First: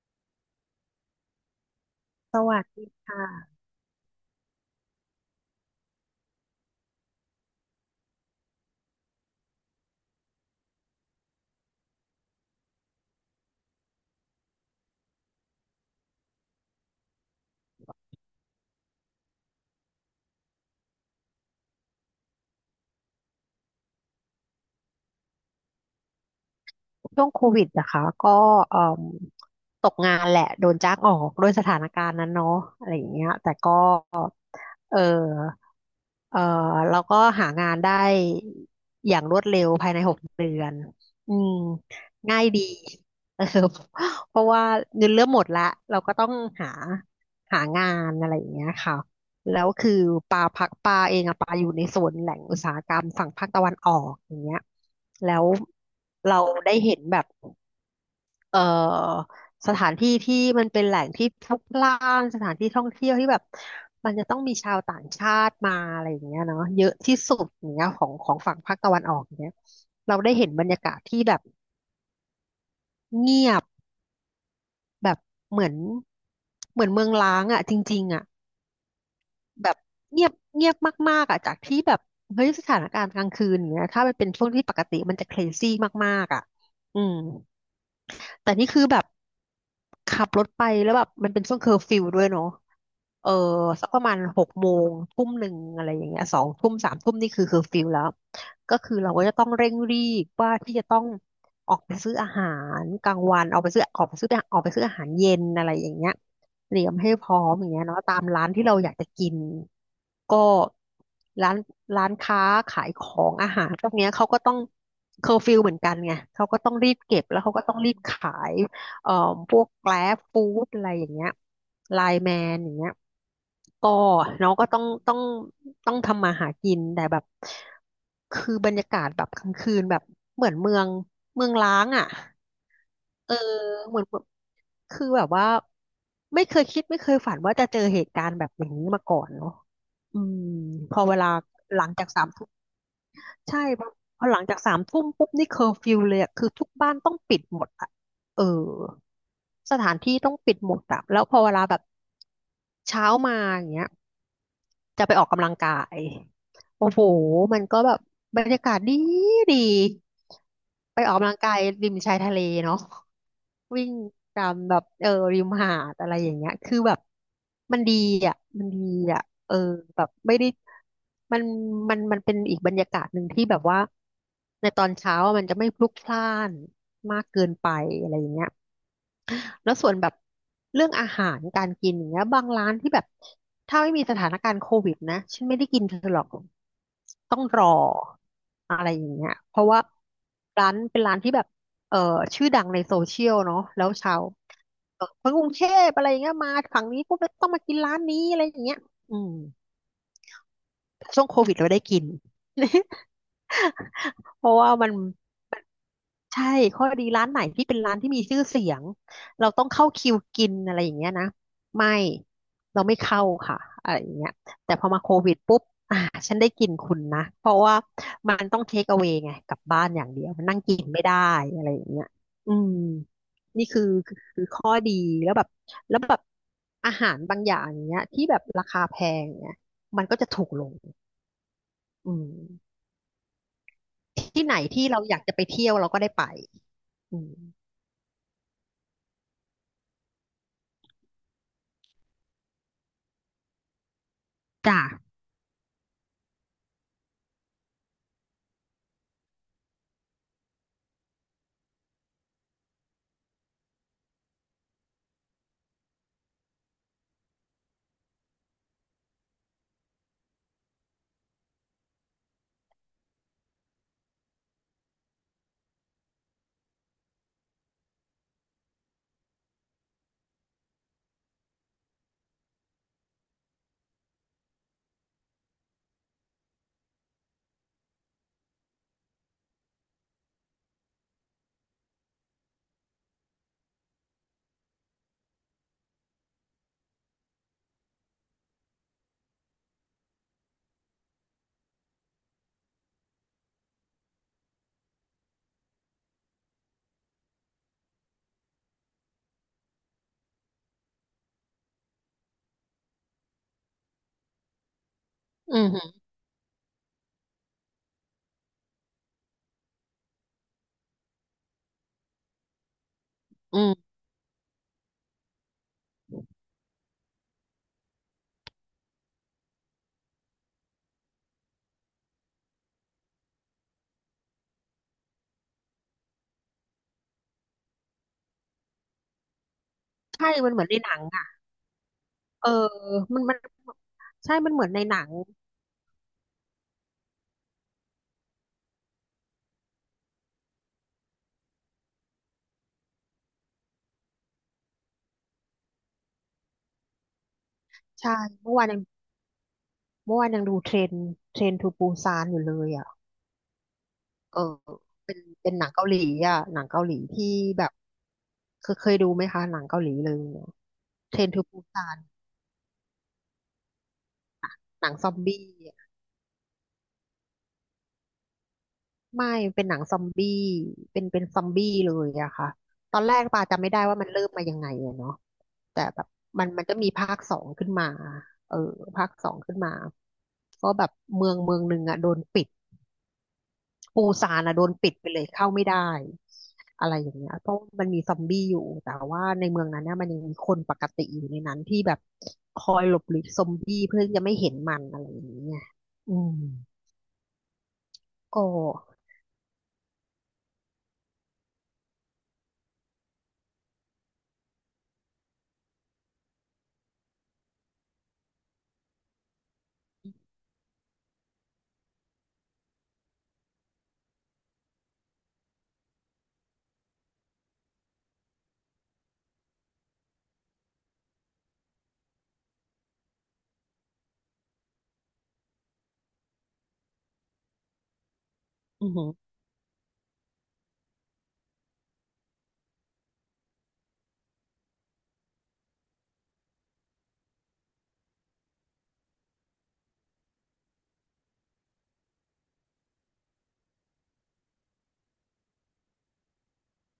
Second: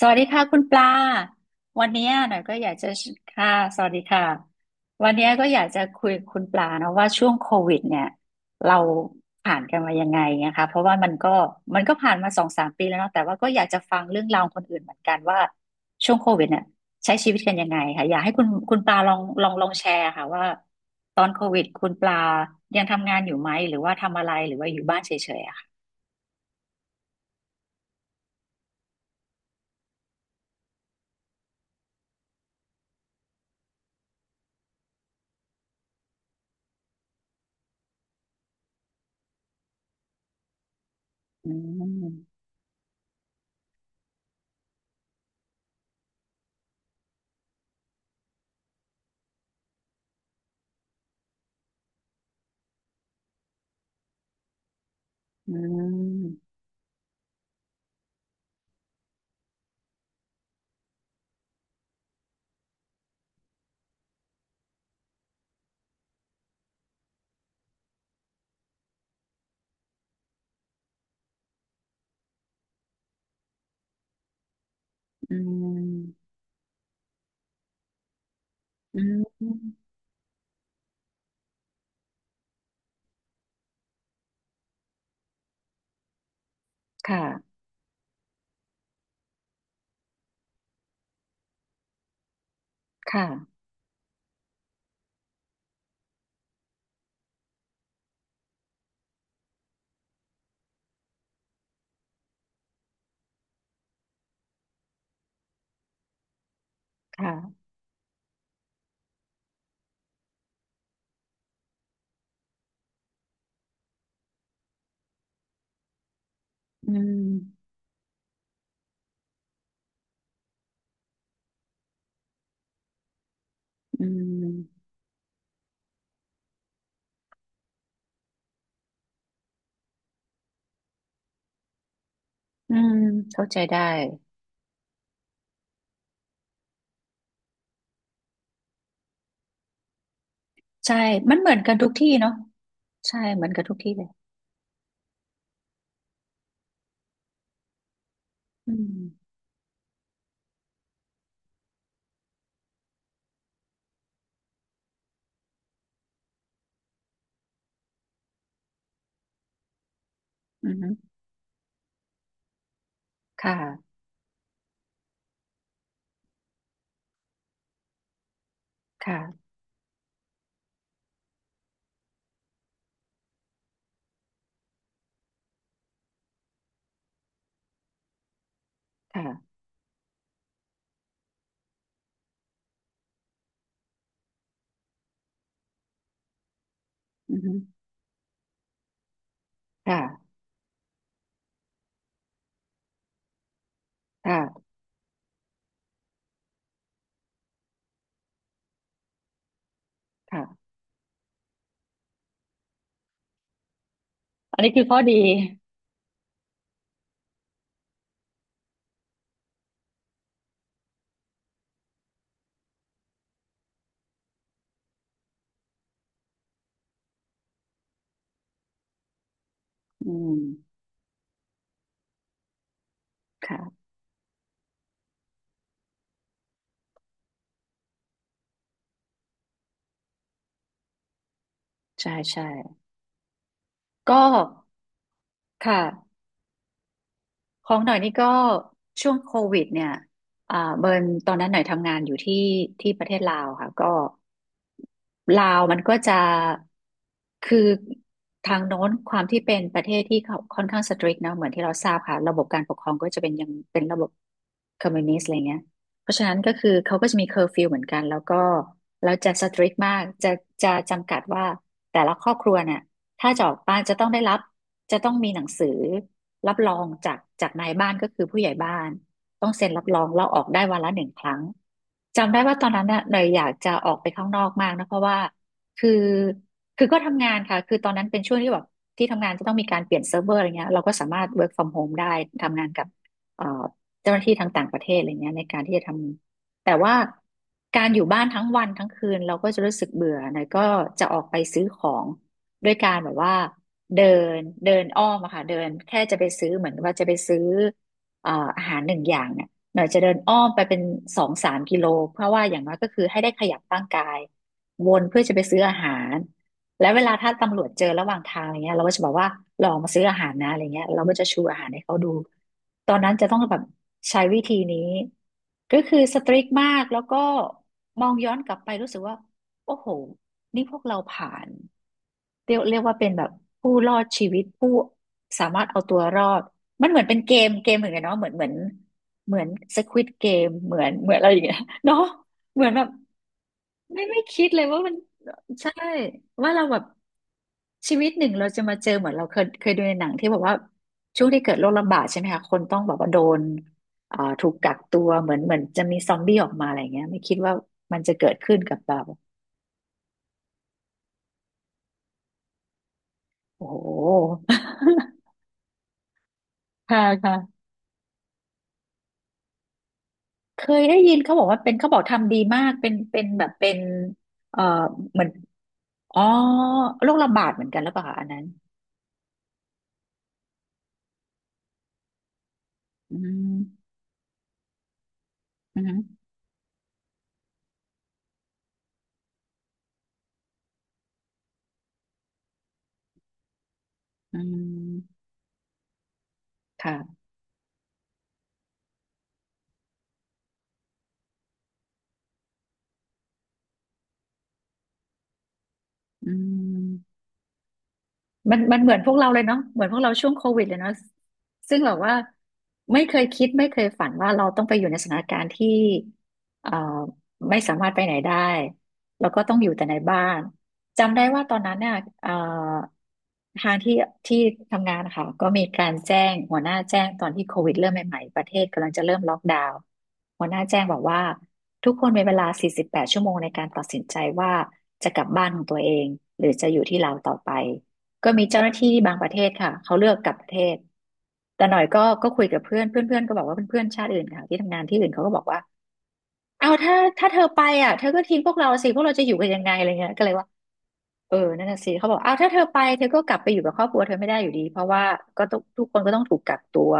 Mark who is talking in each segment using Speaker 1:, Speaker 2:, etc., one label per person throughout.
Speaker 1: สวัสดีค่ะคุณปลา วันเนี้ยห
Speaker 2: ส
Speaker 1: น่อยก็
Speaker 2: วั
Speaker 1: อ
Speaker 2: ส
Speaker 1: ยาก
Speaker 2: ดี
Speaker 1: จะ
Speaker 2: ค
Speaker 1: ค่ะ
Speaker 2: ่ะ
Speaker 1: สวัสดีค่ะ วันเนี้ยก็อยากจะคุยกับคุณปลานะว่าช่วงโควิดเนี่ยเราผ่านกันมายังไงนะคะเพราะว่ามันก็ผ่านมาสองสามปีแล้วเนาะแต่ว่าก็อยากจะฟังเรื่องราวคนอื่นเหมือนกันว่าช่วงโควิดเนี่ยใช้ชีวิตกันยังไงค่ะอยากให้คุณปลาลองแชร์ค่ะว่าตอนโควิดคุณปลายังทำงานอยู่ไหมหรือว่าทำอะไรหรือว่าอยู่บ้านเฉยๆอะค่ะ
Speaker 2: ช่วงโควิดนะคะก็เอ่มตกงานแหละโดนจ้างออกด้วยสถานการณ์นั้นเนาะอะไรอย่างเงี้ยแต่ก็ เออเออแล้วก็หางานได้อย่างรวดเร็วภายใน6 เดือนอื
Speaker 1: อื
Speaker 2: มง่า
Speaker 1: ม
Speaker 2: ยดี เออเพราะว่าเงินเริ่มหมดละเราก็ต้องหาหางานอะไรอย่างเงี้ยค่ะแล้วคือปลาพักปลาเองอะปลาอยู่ในโซนแหล่งอุตสาหกรรมฝั่งภาคตะวันออกอย่างเงี้ยแล้ว
Speaker 1: อื
Speaker 2: เรา
Speaker 1: ม
Speaker 2: ได้เห็นแบบ เอ่อสถานที่ที่มันเป็นแหล่งที่พลุกพล่านสถานที่ท่องเที่ยวที่แบบมันจะต้องมีชาวต่างชาติมาอะไรอย่างเงี้ยเนาะเยอะที่สุดอย่างเงี้ยของของฝั่งภาคตะวันออกอย่างเงี้ยเราได้เห็นบรรยากาศที่แบบเงียบแบบ
Speaker 1: อื
Speaker 2: เหมือน
Speaker 1: ม
Speaker 2: เหมือนเมืองร้างอ่ะจริงๆอ่ะ
Speaker 1: อื
Speaker 2: แบบ
Speaker 1: ม
Speaker 2: เงียบเงียบมากๆอ่ะจากที่แบบเฮ้ยสถานการณ์กลางคืนอย่างเงี้ยถ้ามันเป็นช่วงที่ปกติมันจะเครซี่มากๆอ่ะอื
Speaker 1: ค
Speaker 2: ม
Speaker 1: ่ะ
Speaker 2: แต่นี่คือแบบขับรถไปแล้วแบบมันเป็นช่วงเคอร์ฟิวด้วยเนาะ
Speaker 1: ค่ะ
Speaker 2: เออสักประมาณ6 โมง1 ทุ่มอะไรอย่างเงี้ย2 ทุ่มสามทุ่มนี่คือเคอร์ฟิวแล้วก็คือเราก็จะต้องเร่งรีบว่าที่จะต้องออกไปซื้ออาหารกลางวันออกไปซื้ออาหารเย็นอะไรอย่างเงี้ย เตรียมให้
Speaker 1: ค
Speaker 2: พร้อมอ
Speaker 1: ่ะ
Speaker 2: ย่างเงี้ยเนาะตามร้านที่เราอยากจะกินก็ร้านร้านค้าขายของอาหารพวกเนี้ยเขาก็ต้องเคอร์ฟิวเหมือนกันไงเขาก็ต้อง
Speaker 1: อื
Speaker 2: รีบเก็บแล้วเขาก็
Speaker 1: ม
Speaker 2: ต้องรีบขายเอ่อพวกแกร็บฟู้ดอะไรอย่างเงี้ยไลน์แมนอย่างเงี้ยก็
Speaker 1: อื
Speaker 2: เนาะก็ต้อง
Speaker 1: ม
Speaker 2: ต้องต้องทำมาหากินแต่แบบคือบรรยากาศแบบกลางคืนแบบเหมือนเมืองล้างอ่ะ
Speaker 1: อืม
Speaker 2: เออ
Speaker 1: เข้าใจได้
Speaker 2: เหมือนแบบคือแบบว่าไม่เคยคิดไม่เคยฝันว่าจะเจอเหตุการณ์แบบอย่างนี้มาก่อนเนาะอืมพ
Speaker 1: ใช่
Speaker 2: อเวลา
Speaker 1: มันเหมือนกัน
Speaker 2: หลั
Speaker 1: ทุก
Speaker 2: งจาก
Speaker 1: ที่
Speaker 2: สาม
Speaker 1: เนาะ
Speaker 2: ทุ่ม
Speaker 1: ใช่เหมือน
Speaker 2: ใช่
Speaker 1: กันทุก
Speaker 2: พอ
Speaker 1: ที่เลย
Speaker 2: พอหลังจากสามทุ่มปุ๊บนี่เคอร์ฟิวเลยอะคือทุกบ้านต้องปิดหมดอะเออ
Speaker 1: อืม
Speaker 2: สถานที่ต้องปิดหมดอะแล้วพอเวลาแบบเช้ามาอย่างเงี้ยจะไปออกกำลังกายโอ้โหมันก็แบบบรรยากาศดีดี
Speaker 1: อืม
Speaker 2: ไปออกกำลังกายริมชายทะเลเนาะ
Speaker 1: ค
Speaker 2: วิ่ง
Speaker 1: ่ะ
Speaker 2: ตามแบบริมหาดอะไรอย่างเงี้ยคือแบบมันดีอ่ะมันดีอ่ะ
Speaker 1: ค่ะ
Speaker 2: แบบไม่ได้มันมันเป็นอีกบรรยากาศหนึ่งที่แบบว่าในตอนเช้าอะมันจะไม่พลุกพล่านมากเกินไปอะไรอย่างเงี้ย
Speaker 1: ค่ะ
Speaker 2: แล้วส่วนแบบเรื่องอาหารการกินอย่างเงี้ยบางร้านที่แบบถ้าไม่มีสถานการณ์โควิดนะฉันไม่ได้กินเธอหรอก
Speaker 1: อื
Speaker 2: ต้องรอ
Speaker 1: ม
Speaker 2: อะไรอย่างเงี้ยเพราะว่า
Speaker 1: ค่ะ
Speaker 2: ร้านเป็นร้านที่แบบเอ่อชื่อดังในโซเชียลเนาะแล้วชาว
Speaker 1: ค่ะ
Speaker 2: คนกรุงเทพอะไรอย่างเงี้ยมาฝั่งนี้ปุ๊บแล้วต้องมากินร้านนี้อะไรอย่างเงี้ยอืม
Speaker 1: ค่ะ
Speaker 2: ช่วงโควิดเราได้กิน เพราะ
Speaker 1: อันนี้
Speaker 2: ว่า
Speaker 1: คือ
Speaker 2: มัน
Speaker 1: ข้อดี
Speaker 2: ใช่ข้อดีร้านไหนที่เป็นร้านที่มีชื่อเสียงเราต้องเข้าคิวกินอะไรอย่างเงี้ยนะไม่เราไม่เข้าค่ะอะไรอย่างเงี้ยแต่พอมาโควิดปุ๊บอ่าฉันได้กินคุณนะเพราะว่ามันต้องเทคเอา a y ไงกลับบ้านอย่าง
Speaker 1: อื
Speaker 2: เดียว
Speaker 1: ม
Speaker 2: มันนั่งกินไม่ได้อะไรอย่างเงี้ยอืมนี่คือ
Speaker 1: ค่ะ
Speaker 2: คือคือข้อดีแล้วแบบแล้วแบบอาหารบางอย่างเนี้ยที่แบบราคาแพงเนี่ยมันก็จะถูกลงอื
Speaker 1: ใช่
Speaker 2: ม
Speaker 1: ใช่ก็
Speaker 2: ที่ไหนที่เราอยากจะไป
Speaker 1: ค
Speaker 2: เที่ยวเราก็ได้
Speaker 1: ่ะ
Speaker 2: ไปอืม
Speaker 1: ของหน่อยนี่ก็ช่วงโควิดเนี่ยเบิร์นตอนนั้นหน่อยทำงานอยู่ที่ที่ประเทศลาวค่ะก็
Speaker 2: จ้ะ
Speaker 1: ลาวมันก็จะคือทางโน้นความที่เป็นประเทศที่เขาค่อนข้างสตริกนะเหมือนที่เราทราบค่ะระบบการปกครองก็จะเป็นยังเป็นระบบคอมมิวนิสต์อะไรเงี้ยเพราะฉะนั้นก็คือเขาก็จะมีเคอร์ฟิวเหมือนกันแล้วก็เราจะสตริกมากจะจำกัดว่าแต่ละครอบครัวเนี่ยถ้าจะออกบ้านจะต้องได้รับจะต้องมีหนังสือรับรองจากนายบ้านก็คือผู้ใหญ่บ้าน ต้องเซ็นรับรองเราออกได้วันละหนึ่งครั้งจำได้ว่าตอนนั้นน่ะเนยอยากจะออกไปข้างนอกมากนะเพราะว่าคือคือก็ทำงานค่ะคือตอนนั้นเป็นช่วงที่แบบที่ทำงานจะต้องมีการเปลี่ยนเซิร์ฟเวอร์อะไรเงี้ยเราก็สามารถ work from home ได้ทำงานกับเอ่อเจ้าหน้าที่ทางต่างประเทศอะไรเงี้ยในการที่จะทำแต่ว่าการอยู่บ้านทั้งวันทั้งคืนเราก็จะรู้สึกเบื่อเนยก็จะออกไปซื้อของด้วยการแบบว่าเดินเดินอ้อมอะค่ะเดินแค่จะไปซื้อเหมือนว่าจะไปซื้อ เอ่ออาหารหนึ่งอย่างเนี่ยหน่อยจะเดินอ้อมไปเป็นสองสามกิโลเพราะว่าอย่างน้อยก็คือให้ได้ขยับร่างกายวนเพื่อจะไป
Speaker 2: อื
Speaker 1: ซื้ออา
Speaker 2: ม
Speaker 1: หารและเวลาถ้าตำรวจเจอระหว่างทางอะไรเงี้ยเราก็จะบอกว่าลองมาซื้ออาหารนะอะไรเงี้ยเราก็จะชูอาหารให้เขาดูตอนนั้นจะต้องแบ
Speaker 2: อื
Speaker 1: บ
Speaker 2: ม
Speaker 1: ใช้วิธีนี้ก็คือสตริกมากแล้วก็มองย้อนกลับไปรู้สึกว่าโอ้โหนี่พวกเราผ่าน เรียกว่าเป็นแบบผู้รอดชีวิตผู้สามารถเอาตัวรอดมันเหมือนเป็นเกมเหมือนกันเนาะเหมือนสควิดเก
Speaker 2: ใช่
Speaker 1: ม
Speaker 2: มันเหมือน
Speaker 1: เห
Speaker 2: ใน
Speaker 1: มือ
Speaker 2: ห
Speaker 1: น
Speaker 2: นัง
Speaker 1: เหมือนอะ
Speaker 2: อ่ะ
Speaker 1: ไรอย่างเงี้ย เนาะ
Speaker 2: เออ
Speaker 1: เหมือนแบบ
Speaker 2: มัน
Speaker 1: ไม่
Speaker 2: ใช่
Speaker 1: คิด
Speaker 2: มัน
Speaker 1: เล
Speaker 2: เหมื
Speaker 1: ย
Speaker 2: อนใน
Speaker 1: ว่ามั
Speaker 2: ห
Speaker 1: น
Speaker 2: นัง
Speaker 1: ใช่ว่าเราแบบชีวิตหนึ่งเราจะมาเจอเหมือนเราเคยดูในหนังที่บอกว่าช่วงที่เกิดโรคระบาดใช่ไหมคะคนต้องแบบว่าโดนถูกกักตัวเหมือนจะมีซอมบี้ออกมาอะไรเงี้ยไม่คิดว่ามัน
Speaker 2: ใช่
Speaker 1: จะเกิด
Speaker 2: เมื่
Speaker 1: ขึ้
Speaker 2: อ
Speaker 1: น
Speaker 2: วาน
Speaker 1: กั
Speaker 2: ยั
Speaker 1: บ
Speaker 2: ง
Speaker 1: เรา
Speaker 2: เมื่อวานยังดูเทรนทูปูซานอยู่เลยอ่ะ
Speaker 1: โอ้โห
Speaker 2: เออเป็นหนังเกาหลีอ่ะหนังเกา หลี
Speaker 1: ค่ะ
Speaker 2: ที่
Speaker 1: ค่ะ
Speaker 2: แบบเคยดูไหมคะหนังเกาหลีเลยเนี่ย
Speaker 1: เคยได้ยิ
Speaker 2: เท
Speaker 1: น
Speaker 2: รน
Speaker 1: เขาบ
Speaker 2: ทู
Speaker 1: อกว่า
Speaker 2: ปู
Speaker 1: เป็น
Speaker 2: ซา
Speaker 1: เขาบอ
Speaker 2: น
Speaker 1: กทำดีมากเป็นเป็นแบบเป็นเอ่อ
Speaker 2: หนังซอม
Speaker 1: เหมือน
Speaker 2: บี้
Speaker 1: อ๋อโรคระบาดเหมือนกันหรือเปล่าคะอันนั้น
Speaker 2: ไม่เป็นหนังซอมบี้เป็นซอมบี้เลยอะค่ะตอนแร
Speaker 1: อื
Speaker 2: กปาจำไม่ได้
Speaker 1: ม
Speaker 2: ว่ามันเริ่มมายังไงอะเนาะ
Speaker 1: อื
Speaker 2: แต่แบบ
Speaker 1: ม
Speaker 2: มันก็มีภาคสองขึ้นมาเออภาคสองขึ้นมาก็แบบเมืองหนึ่งอะโดนปิดปูซา
Speaker 1: อื
Speaker 2: นอะโดนปิดไป
Speaker 1: ม
Speaker 2: เลยเข้าไม่ได้อะไรอย่า
Speaker 1: ค่ะ
Speaker 2: งเงี้ยเพราะมันมีซอมบี้อยู่แต่ว่าในเมืองนั้นเนี่ยมันยังมีคนปกติอยู่ในนั้นที่แบบคอยหลบหลีกซอมบี้เพื่อจะไม่เห็นมันอะไรอย่างเงี้ยอื
Speaker 1: อื
Speaker 2: ม
Speaker 1: ม
Speaker 2: ก็
Speaker 1: มันมันเหมือนพวกเราเลยเนาะเหมือนพวกเราช่วงโควิดเลยเนาะซึ่งแบบว่าไม่เคยคิดไม่เคยฝันว่าเราต้องไปอยู่ในสถานการณ์ที่เอ่อไม่สามารถไปไหนได้แล้วก็ต้องอยู่แต่ในบ้านจำได้ว่าตอนนั้นเนี่ยเอ่อทางที่ที่ทำงานค่ะก็มีการแจ้งหัวหน้าแจ้งตอนที่โควิดเริ่มใหม่ๆประเทศกำลังจะเริ่มล็อกดาวน์หัวหน้าแจ้งบอกว่าทุกคนมีเวลา48 ชั่วโมงในการตัดสินใจว่าจะกลับบ้านของตัวเองหรือจะอยู่ที่เราต่อไป ก็มีเจ้าหน้า
Speaker 2: อื
Speaker 1: ที่บาง
Speaker 2: ม
Speaker 1: ประเทศค่ะเขาเลือกกลับประเทศแต่หน่อยก็คุยกับเพื่อนเพื่อนเพื่อนก็บอกว่าเพื่อนๆชาติอื่นค่ะที่ทำงานที่อื่นเขาก็บอกว่าเอาถ้าเธอไปอ่ะเธอก็ทิ้งพวกเราสิพวกเราจะอยู่กันยังไงอะไรเงี้ยก็เลยว่าเออนั่นน่ะสิเขาบอกเอาถ้าเธอไปเธอก็กลับไปอยู่กับครอบครัวเธอไม่ได้อยู่ดีเพราะว่าก็ต้องทุกคนก็ต้องถูกกักตัว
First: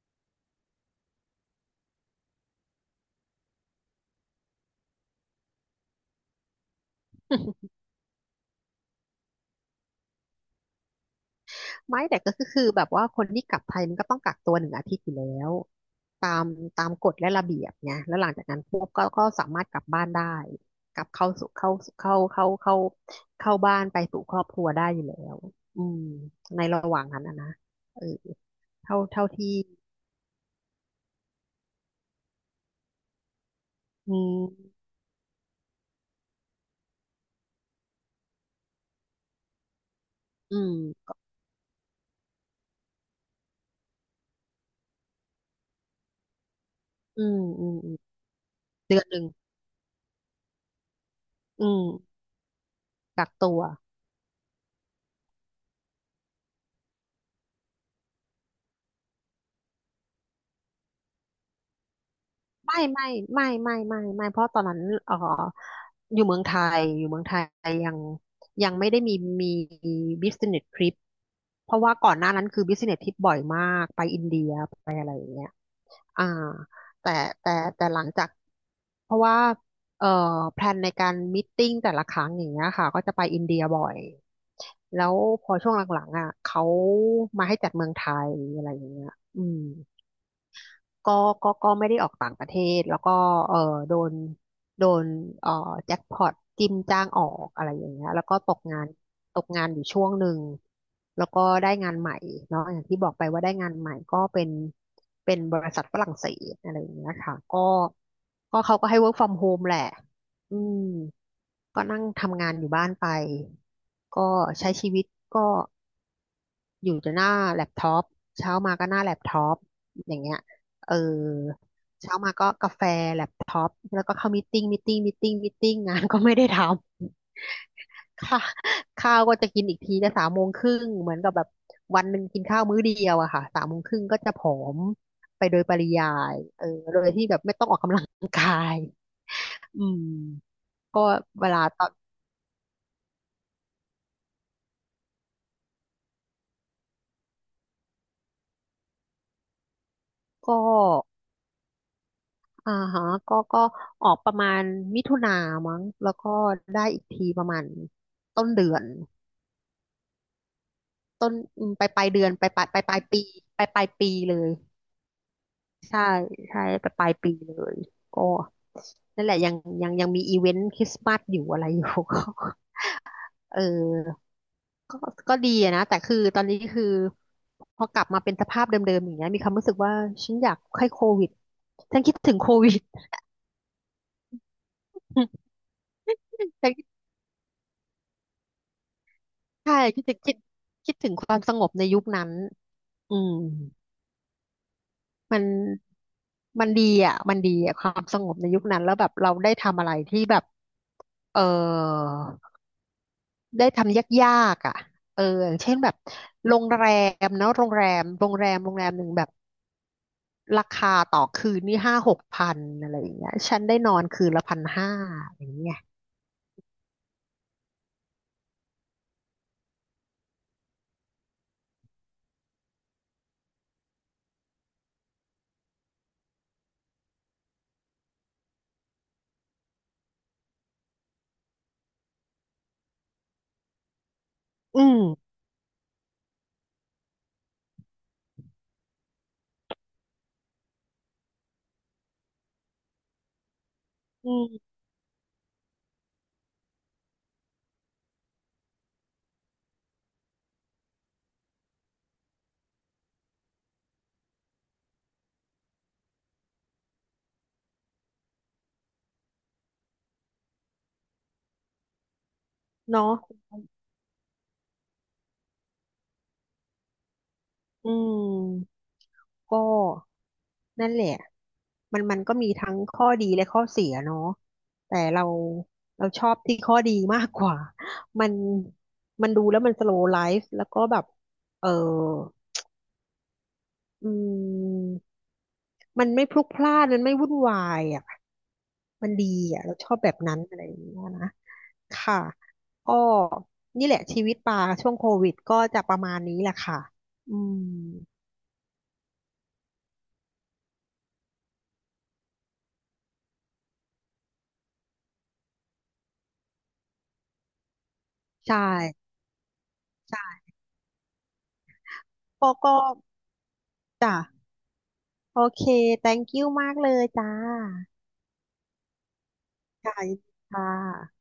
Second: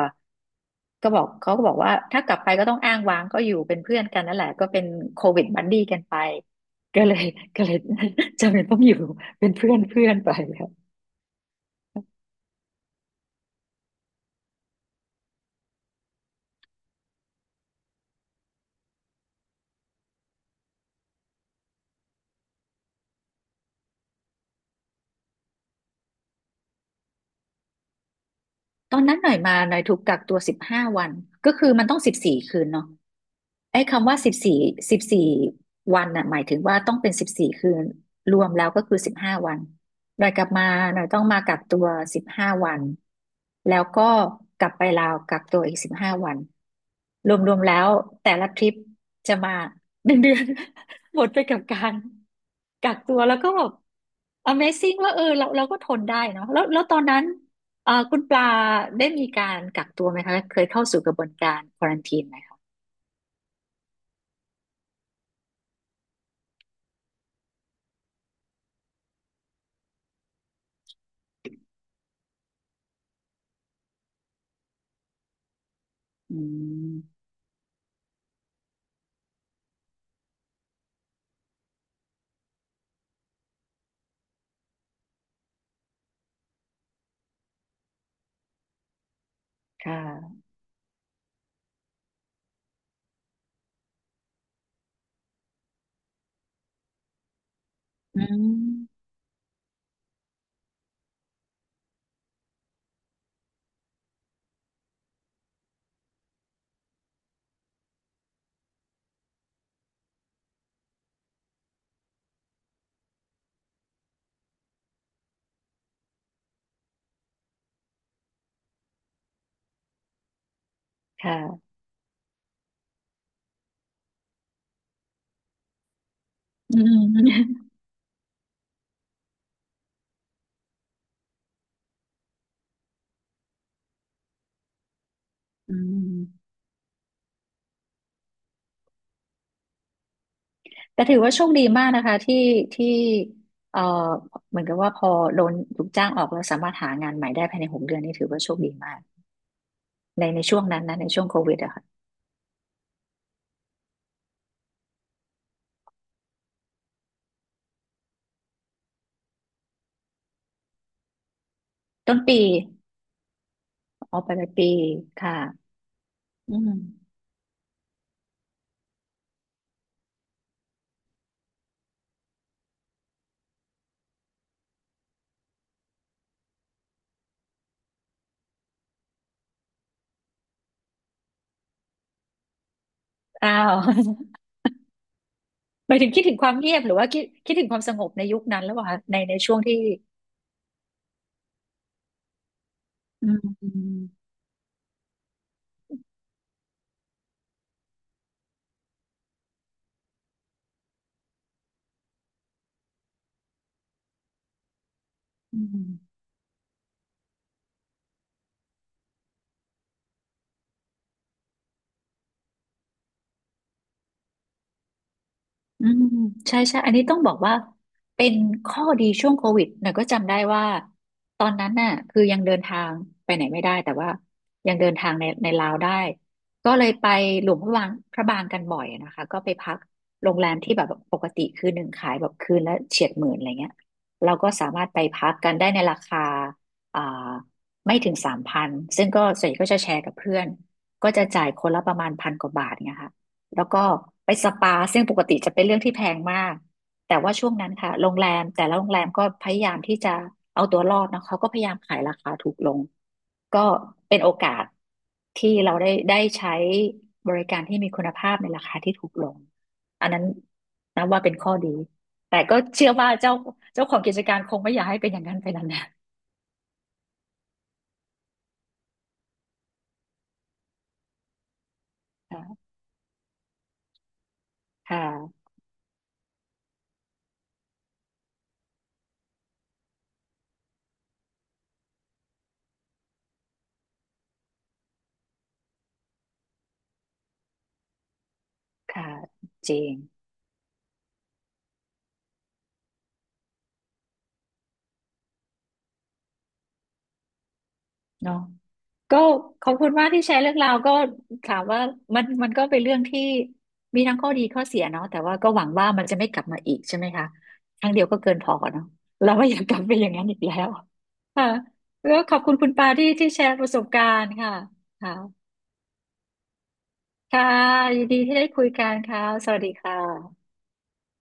Speaker 1: ก็บอกเขาก็บอกว่าถ้ากลับไปก็ต้องอ้างว้างก็อยู่เป็นเพื่อนกันนั่นแหละก็เป็นโควิดบัดดี้กันไปก็เลยก็เลย จำเป็นต้องอยู่เป็นเพื่อนเพื่อนไป
Speaker 2: ไม่แต่ก็คือแบบว่าคนที่กลับไทยมันก็ต้องกักตัวหนึ่งอาทิตย์อยู่แล้วตามตามกฎและระเบียบไงแล้วหลังจากนั้นพวกก็สามารถกลับบ้านได้กลับเข้าสู่เข้าเข้าเข้าเข้าเข้าบ้านไปสู่ครอบครัวได้อยู่แล้วอืมในระหว่างนั้นนะเออ
Speaker 1: ต
Speaker 2: เท่า
Speaker 1: อนนั้น
Speaker 2: เท่า
Speaker 1: หน่อย
Speaker 2: ที่
Speaker 1: มาหน่อยถูกกักตัวสิบห้าวันก็คือมันต้องสิบสี่คืนเนาะ ไอ้คำ
Speaker 2: อื
Speaker 1: ว่าสิ
Speaker 2: ม
Speaker 1: บสี่สิบสี่วันน่ะหมายถึงว่าต้องเป็นสิบสี่คืนรวมแล้วก็คือสิบห้าวันหน่อยกลับ
Speaker 2: อื
Speaker 1: มาหน่อย
Speaker 2: ม
Speaker 1: ต้องมากักตัวสิบห้าวันแล้วก็กลับไปลาวกักตัวอีกสิบห้าวัน
Speaker 2: อื
Speaker 1: ร
Speaker 2: ม
Speaker 1: วม
Speaker 2: อื
Speaker 1: ๆแล้
Speaker 2: ม
Speaker 1: ว
Speaker 2: อืม
Speaker 1: แต่ละทริป
Speaker 2: เดือนหนึ่ง
Speaker 1: จะมา1 เดือน หมดไปกับ
Speaker 2: อื
Speaker 1: กา
Speaker 2: ม
Speaker 1: รกักตัว
Speaker 2: กัก
Speaker 1: แล้วก็
Speaker 2: ตัว
Speaker 1: แบบ Amazing ว่าเออเราก็ทนได้เนาะแล้วตอนนั้นคุณปลาได้มีการกักตัวไหมคะเคยเข้าสู่กระบวนการควอรันทีนไหมคะ
Speaker 2: ไม่ไม่ไม่เพราะตอนนั้นเอ่ออยู่เมืองไทยอยู่เมืองไทยยังไม่ได้มี business trip เพราะว่าก่อนหน้านั้นคือ business trip บ่อยมากไปอินเดียอ่า
Speaker 1: อื
Speaker 2: แต่
Speaker 1: ม
Speaker 2: แต่แต่หลังจากเพราะว่าเอ่อแพลนในการมิทติ้งแต่ละครั้งอย่างเงี้ยค่ะก็จะไปอินเดียบ่อยแล้วพอช่วงหลังๆอ่ะเขามาให้จัดเมืองไทยอะไรอย่างเงี้ยอืม
Speaker 1: ค่ะ
Speaker 2: ก็ก็ไม่ได้ออกต่างประเทศแล้วก็เออโดนโดนเออแจ็คพอตจิ้มจ้างออกอะไรอย่างเงี้ย
Speaker 1: อื
Speaker 2: แล้วก็ตกงาน
Speaker 1: ม
Speaker 2: ตกงานอยู่ช่วงหนึ่ง แล้วก็ได้งานใหม่เนาะอย่างที่บอกไปว่าได้งานใหม่ก็เป็นเป็นบริษัทฝรั่งเศสอะไรอย่างเงี้ยค่ะก็เขาก็ให้ work from home แหละอืมก็นั่งทำงานอยู่บ้านไป ก็ใช้ชีวิตก็ อยู่แต่หน้าแล็ปท็อปเช้ามาก็หน้าแล็ปท็อปอย่างเงี้ยเออ
Speaker 1: ค่ะ
Speaker 2: เช้ามาก็กาแฟแล็ปท็อปแล้วก็เข้ามีตติ้งงานก็ไม่ได้ท
Speaker 1: อืม
Speaker 2: ำ ค่ะข้าวก็จะกินอีกทีจะสามโมงครึ่งเหมือนกับแบบวันหนึ่งกินข้าวมื้อเดียวอะค่ะสามโมงครึ่งก็จะผอมไปโดย
Speaker 1: อื
Speaker 2: ปริยาย
Speaker 1: ม
Speaker 2: เออโดยที่แบบไม่ต้องออกกำลังกายอืม
Speaker 1: แต่
Speaker 2: ก็
Speaker 1: ถือว่าโช
Speaker 2: เว
Speaker 1: ค
Speaker 2: ลา
Speaker 1: ดี
Speaker 2: ต
Speaker 1: มา
Speaker 2: อ
Speaker 1: ก
Speaker 2: น
Speaker 1: นะคะที่ที่เอ่อเหมือนกับว่าพอโดนถูกจ้างออกแล้วสามารถหางานใหม่ได้ภายใน6 เดือนนี่ถือว่าโชคดีมากในช่
Speaker 2: ก็
Speaker 1: วงนั้นนะในช่วงโควิดอะค่ะ
Speaker 2: อ่าฮะก็ออกประมาณมิถุนามั้งแล้วก็ได้อีกทีประมาณต้นเดือนต้นอืมปลาย
Speaker 1: ต้น
Speaker 2: เดือน
Speaker 1: ปี
Speaker 2: ปลายปลายปลายปลายปีปลายปี
Speaker 1: ออกไป
Speaker 2: เล
Speaker 1: ลาย
Speaker 2: ย
Speaker 1: ปีค่ะ
Speaker 2: ใช่
Speaker 1: อื
Speaker 2: ใช่
Speaker 1: ม
Speaker 2: ปลายปีเลยก็นั่นแหละยังมีอีเวนต์คริสต์มาสอยู่อะไรอยู่ ก็เออก็ก็ดีอะนะแต่คือตอนนี้คือพอกลับมาเป็นสภาพเดิมๆอย่างเงี้ยมีความรู้สึกว่าฉันอยากให้โควิดฉันคิดถึงโควิด
Speaker 1: อ้าว หมายถึงคิดถึงความเงียบห รือว่าคิดถึงความสงบในยุคนั้นแล้วเหรคะในช่วง
Speaker 2: ใช่
Speaker 1: ที่
Speaker 2: คิดถึงคิดถึงความสงบในยุคนั้นอื
Speaker 1: อื
Speaker 2: ม
Speaker 1: มอืม
Speaker 2: มันมันดีอ่ะมันดีอ่ะความสงบในยุคนั้นแล้วแบบเราได้ทำอะไรที่แบบเออได้ทำยากๆอ่ะเอออย่า
Speaker 1: อื
Speaker 2: งเช่นแบบ
Speaker 1: ม
Speaker 2: โรงแรมเนาะโรงแรมหนึ่งแบบราคาต่อคืนนี่ห้าหกพันอะไรอย่างเงี้ยฉันได้นอนคืนละพันห้าอย่างเงี้ย
Speaker 1: อืมใช่ใช่ อันนี้ต้องบอกว่าเป็นข้อดีช่วงโควิดหน่อยก็จำได้ว่าตอนนั้นน่ะคือยังเดินทางไปไหนไม่ได้แต่ว่ายังเดินทางในลาวได้ก็เลยไปหลวงพระบางกันบ่อยนะคะก็ไปพักโรงแรมที่แบบปกติคืนหนึ่งขายแบบคืนละเฉียดหมื่นอะไรเงี้ยเราก็สา
Speaker 2: อื
Speaker 1: มารถไป
Speaker 2: ม
Speaker 1: พักกันได้ในราคาอ่าไม่ถึง3,000ซึ่งก็ส่วนใหญ่ก็จะแชร์กับเพื่อนก็จะจ่ายคนละประมาณพันกว่าบาทเงี้ยค่ะ แล้วก็ไป
Speaker 2: อื
Speaker 1: ส
Speaker 2: ม
Speaker 1: ปาซึ่งปกติจะเป็นเรื่องที่แพงมากแต่ว่าช่วงนั้นค่ะโรงแรมแต่ละโรงแรมก็พยายามที่จะเอาตัวรอดนะเขาก็พยายามขายราคาถูกลงก็เป็นโอกาสที่เราได้ใช้บริการที่มีคุณภาพในราคาที่ถูกลงอันนั้นนับว่าเป็นข้อดีแต่ก็เชื่อว่า
Speaker 2: เนาะ
Speaker 1: เจ้าของกิจการคงไม่อยากให้เป็นอย่างนั้นไปนาน
Speaker 2: อืม ก็นั่นแหละมัน
Speaker 1: ๆ
Speaker 2: ก็มี
Speaker 1: ค่ะ
Speaker 2: ทั้งข้อดีและข้อเสียเนาะแต่
Speaker 1: ค่ะ
Speaker 2: เราเราชอบที่ข้อดีมากกว่า มันมันดูแล้วมันสโลว์ไลฟ์แล้วก็แบบเอออืมมันไม่พลุกพล่านมันไม่วุ่นวายอ่ะ
Speaker 1: ค่ะ
Speaker 2: มันดีอ่ะ
Speaker 1: จ
Speaker 2: เรา
Speaker 1: ริ
Speaker 2: ชอ
Speaker 1: ง
Speaker 2: บแบบนั้นอะไรอย่างเงี้ยนะค่ะก็นี่แหละชีวิตปลาช่วงโควิดก็จะประมาณนี้แหละค่ะอืม
Speaker 1: เนาะก็ขอบคุณมากที่แชร์เรื่องราวก็ถามว่ามันก็เป็นเรื่องที่มีทั้งข้อดีข้อเสียเนาะแต่ว่าก็หวังว่ามันจะไม่กลับมาอีกใช่ไหมคะครั้งเดียวก็เกินพอ
Speaker 2: ใช่
Speaker 1: เนาะเราไม่อยากกลับไปอย่างนั้นอีกแล้วค่ะแล้วขอบคุ
Speaker 2: ก็
Speaker 1: ณคุณ
Speaker 2: ก็
Speaker 1: ปาที่แชร์ประสบกา
Speaker 2: จ้ะ
Speaker 1: รณ์ค่ะค่ะ
Speaker 2: โอเค thank you มากเลยจ้า
Speaker 1: ค่ะยินดีที่ได้คุยกันค่ะสวัสดี
Speaker 2: ค่ะ
Speaker 1: ค่ะ
Speaker 2: ยินดีค่ะ